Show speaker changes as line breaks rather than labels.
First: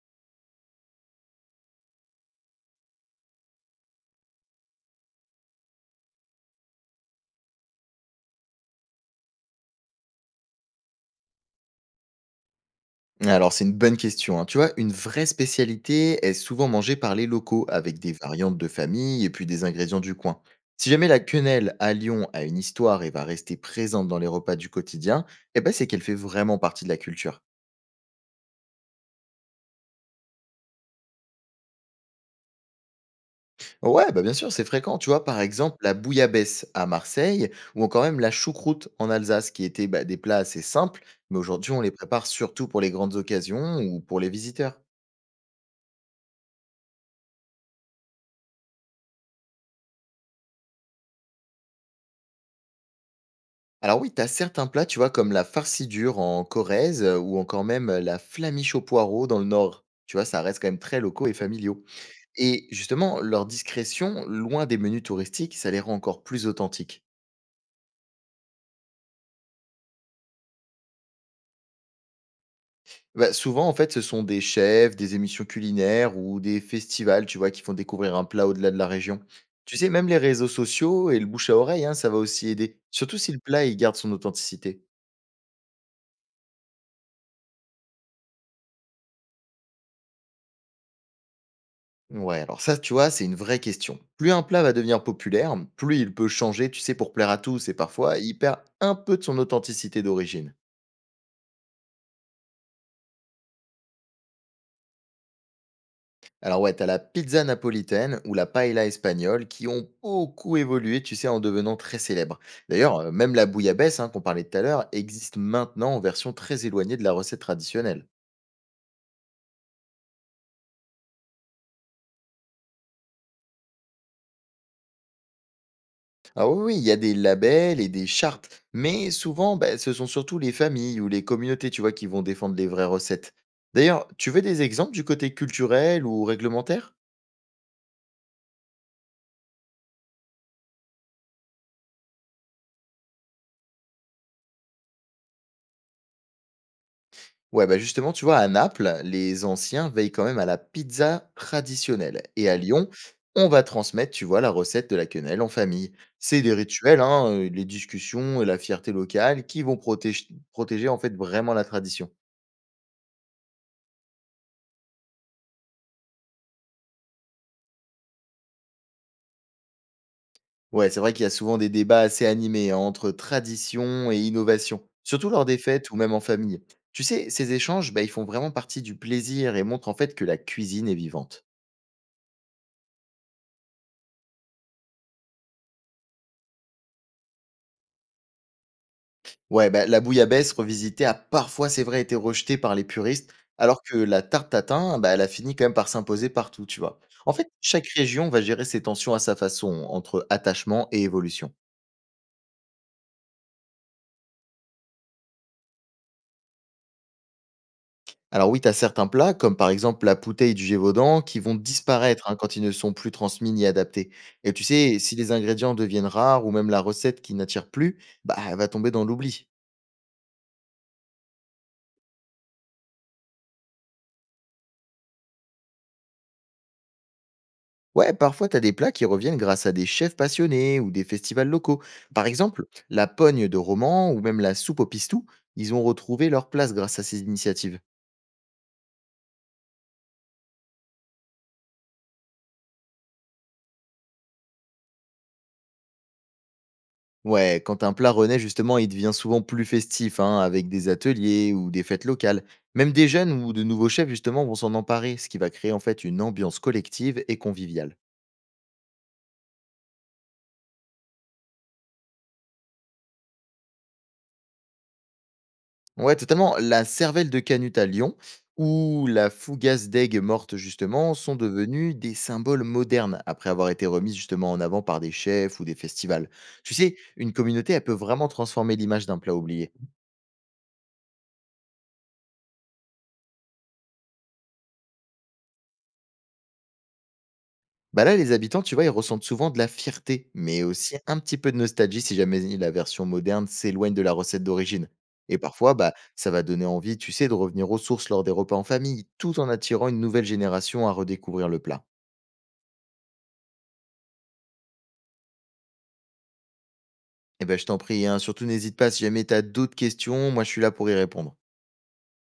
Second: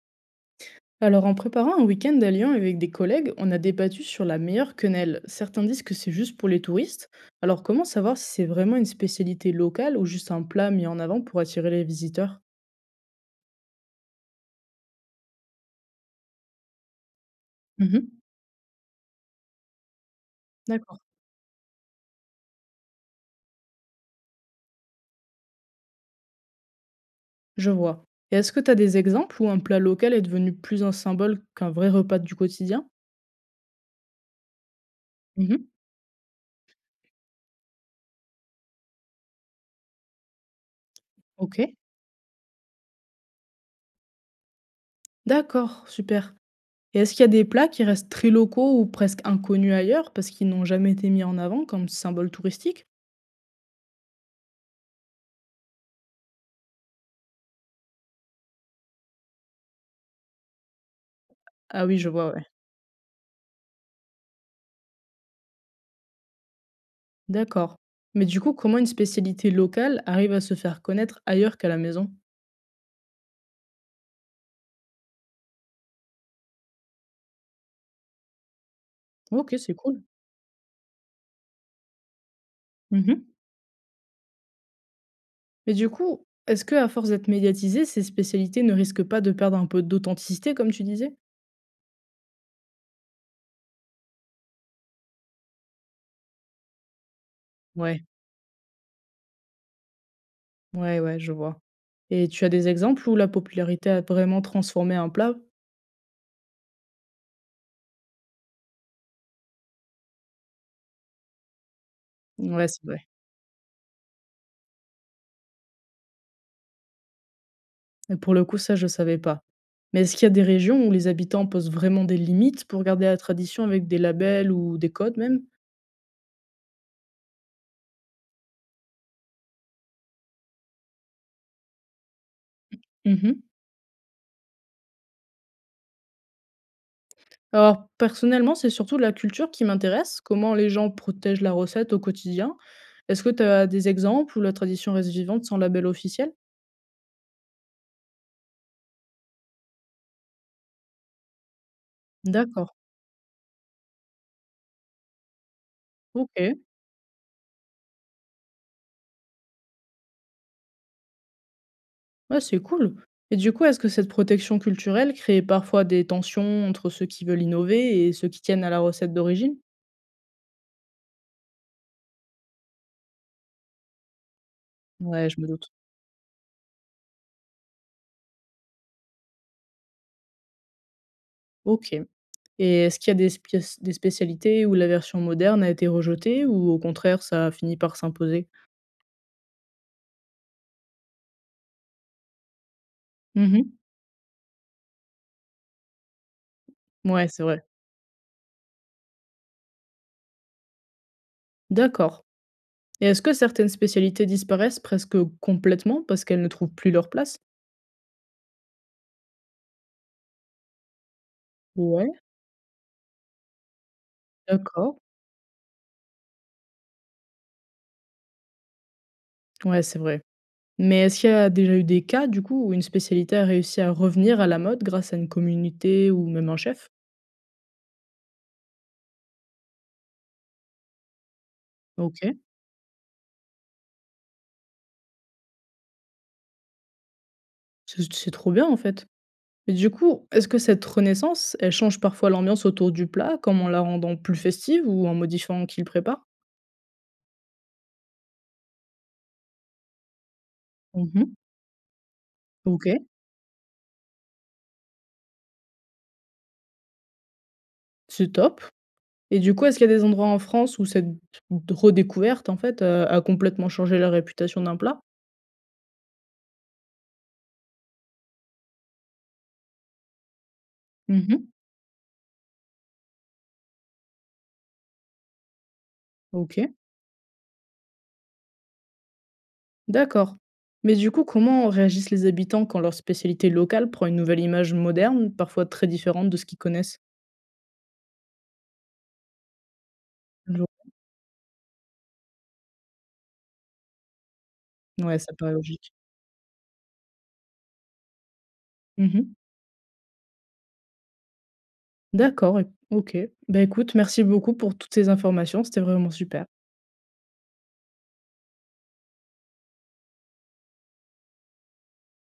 Alors, en préparant un week-end à Lyon avec des collègues, on a débattu sur la meilleure quenelle. Certains disent que c'est juste pour les touristes. Alors, comment savoir si c'est vraiment une spécialité locale ou juste un plat mis en avant pour attirer les visiteurs?
Alors, c'est une bonne question, hein. Tu vois, une vraie spécialité est souvent mangée par les locaux avec des
Mhm.
variantes de famille et puis des ingrédients du coin. Si
D'accord,
jamais la quenelle à Lyon a une histoire et va rester présente dans les repas du quotidien, eh ben c'est qu'elle fait vraiment partie de la culture.
je vois. Et est-ce que tu as des exemples où un plat local est devenu plus un symbole qu'un vrai repas du quotidien?
Ouais, bah bien sûr, c'est fréquent. Tu vois, par
Mhm.
exemple, la bouillabaisse à Marseille ou encore même la choucroute en Alsace, qui étaient bah, des plats assez simples, mais
Ok.
aujourd'hui on les prépare surtout pour les grandes occasions ou pour les visiteurs.
D'accord, super. Et est-ce qu'il y a des plats qui restent très locaux ou presque inconnus ailleurs parce qu'ils n'ont jamais été mis en avant comme symbole touristique?
Alors oui, tu as certains plats, tu vois, comme la farcie dure en Corrèze ou encore même la flamiche au poireau dans le Nord. Tu vois, ça reste quand même très locaux et familiaux.
Ah oui, je vois, ouais.
Et justement, leur discrétion, loin des menus touristiques, ça les rend encore plus authentiques.
D'accord. Mais du coup, comment une spécialité locale arrive à se faire connaître ailleurs qu'à la maison?
Bah, souvent, en fait, ce sont des chefs, des émissions culinaires ou des festivals, tu vois, qui font découvrir un plat au-delà de la région.
OK, c'est
Tu sais,
cool.
même les réseaux sociaux et le bouche à oreille, hein, ça va aussi aider.
Mmh.
Surtout si le plat, il garde son authenticité.
Mais du coup, est-ce que à force d'être médiatisées, ces spécialités ne risquent pas de perdre un peu d'authenticité, comme tu disais?
Ouais, alors ça, tu vois, c'est une vraie question. Plus un plat va devenir populaire, plus il peut changer, tu sais, pour plaire à tous, et
Ouais,
parfois, il perd un peu de son authenticité d'origine.
ouais, ouais, je vois. Et tu as des exemples où la popularité a vraiment transformé un plat?
Alors ouais, t'as la pizza napolitaine ou la paella espagnole qui ont beaucoup évolué, tu sais, en devenant très célèbres.
Ouais, c'est
D'ailleurs,
vrai.
même la bouillabaisse hein, qu'on parlait tout à l'heure existe maintenant en version très éloignée de la recette traditionnelle.
Et pour le coup, ça, je savais pas. Mais est-ce qu'il y a des régions où les habitants posent vraiment des limites pour garder la tradition avec des labels ou des codes même?
Ah oui, oui, il y a des labels et des chartes, mais souvent, bah, ce sont surtout les familles ou les communautés, tu vois, qui vont défendre les vraies recettes.
Mmh.
D'ailleurs, tu veux des exemples du côté culturel ou réglementaire?
Alors, personnellement, c'est surtout la culture qui m'intéresse, comment les gens protègent la recette au quotidien. Est-ce que tu as des exemples où la tradition reste vivante sans label officiel?
Ouais, bah justement, tu vois, à Naples, les anciens veillent quand même à la pizza traditionnelle. Et à
D'accord,
Lyon, on va transmettre, tu vois, la recette de la quenelle en famille.
ok,
C'est des rituels, hein, les discussions et la fierté locale qui vont protéger en fait vraiment la tradition.
ouais, c'est cool. Et du coup, est-ce que cette protection culturelle crée parfois des tensions entre ceux qui veulent innover et ceux qui tiennent à la recette d'origine?
Ouais, c'est vrai qu'il y a souvent des débats assez animés hein, entre tradition et innovation, surtout
Ouais, je
lors
me
des
doute.
fêtes ou même en famille. Tu sais, ces échanges, bah, ils font vraiment partie du plaisir et montrent en fait que la cuisine est vivante.
Ok. Et est-ce qu'il y a des, des spécialités où la version moderne a été rejetée ou au contraire, ça a fini par s'imposer?
Ouais, bah, la bouillabaisse revisitée a parfois, c'est vrai, été rejetée par les puristes,
Mhm.
alors que la tarte tatin, bah, elle a fini quand même par s'imposer partout, tu vois.
Ouais,
En
c'est
fait,
vrai.
chaque région va gérer ses tensions à sa façon, entre attachement et évolution.
D'accord. Et est-ce que certaines spécialités disparaissent presque complètement parce qu'elles ne trouvent plus leur place?
Alors oui, tu as certains plats, comme par exemple la poutée du Gévaudan, qui vont
Ouais,
disparaître hein, quand ils ne sont plus transmis ni adaptés. Et tu
d'accord.
sais, si les ingrédients deviennent rares ou même la recette qui n'attire plus, bah, elle va tomber dans l'oubli.
Ouais, c'est vrai. Mais est-ce qu'il y a déjà eu des cas, du coup, où une spécialité a réussi à revenir à la mode grâce à une communauté ou même un chef?
Ouais, parfois tu as des plats qui reviennent grâce à des chefs passionnés ou des festivals locaux.
Ok,
Par exemple, la pogne de roman ou même la soupe au pistou, ils ont retrouvé leur place grâce à ces initiatives.
c'est trop bien en fait. Mais du coup, est-ce que cette renaissance, elle change parfois l'ambiance autour du plat, comme en la rendant plus festive ou en modifiant qui le prépare?
Ouais, quand un plat renaît, justement, il devient souvent plus festif, hein, avec des
Mhm.
ateliers ou des fêtes locales.
Ok,
Même des jeunes ou de nouveaux chefs, justement, vont s'en emparer, ce qui va créer en fait une ambiance collective et conviviale.
c'est top. Et du coup, est-ce qu'il y a des endroits en France où cette redécouverte, en fait, a complètement changé la réputation d'un plat?
Ouais, totalement. La cervelle de canut à Lyon ou la fougasse d'aigue morte, justement, sont
Mmh.
devenus des symboles modernes après avoir été remises justement en avant par des chefs ou des festivals. Tu
OK,
sais, une communauté, elle peut vraiment transformer l'image d'un plat oublié.
d'accord. Mais du coup, comment réagissent les habitants quand leur spécialité locale prend une nouvelle image moderne, parfois très différente de ce qu'ils connaissent?
Bah là, les habitants, tu vois, ils ressentent souvent de la fierté, mais
Lo.
aussi un petit peu de nostalgie si jamais la version moderne s'éloigne de la recette d'origine.
Ouais, ça
Et
paraît
parfois,
logique.
bah, ça va donner envie, tu sais, de revenir aux sources lors des repas en famille,
Mmh.
tout en attirant une nouvelle génération à redécouvrir le plat.
D'accord. OK. Bah, écoute, merci beaucoup pour toutes ces informations, c'était vraiment super.
Et ben, je t'en prie, hein, surtout n'hésite pas si jamais tu as d'autres questions, moi je suis là pour y répondre.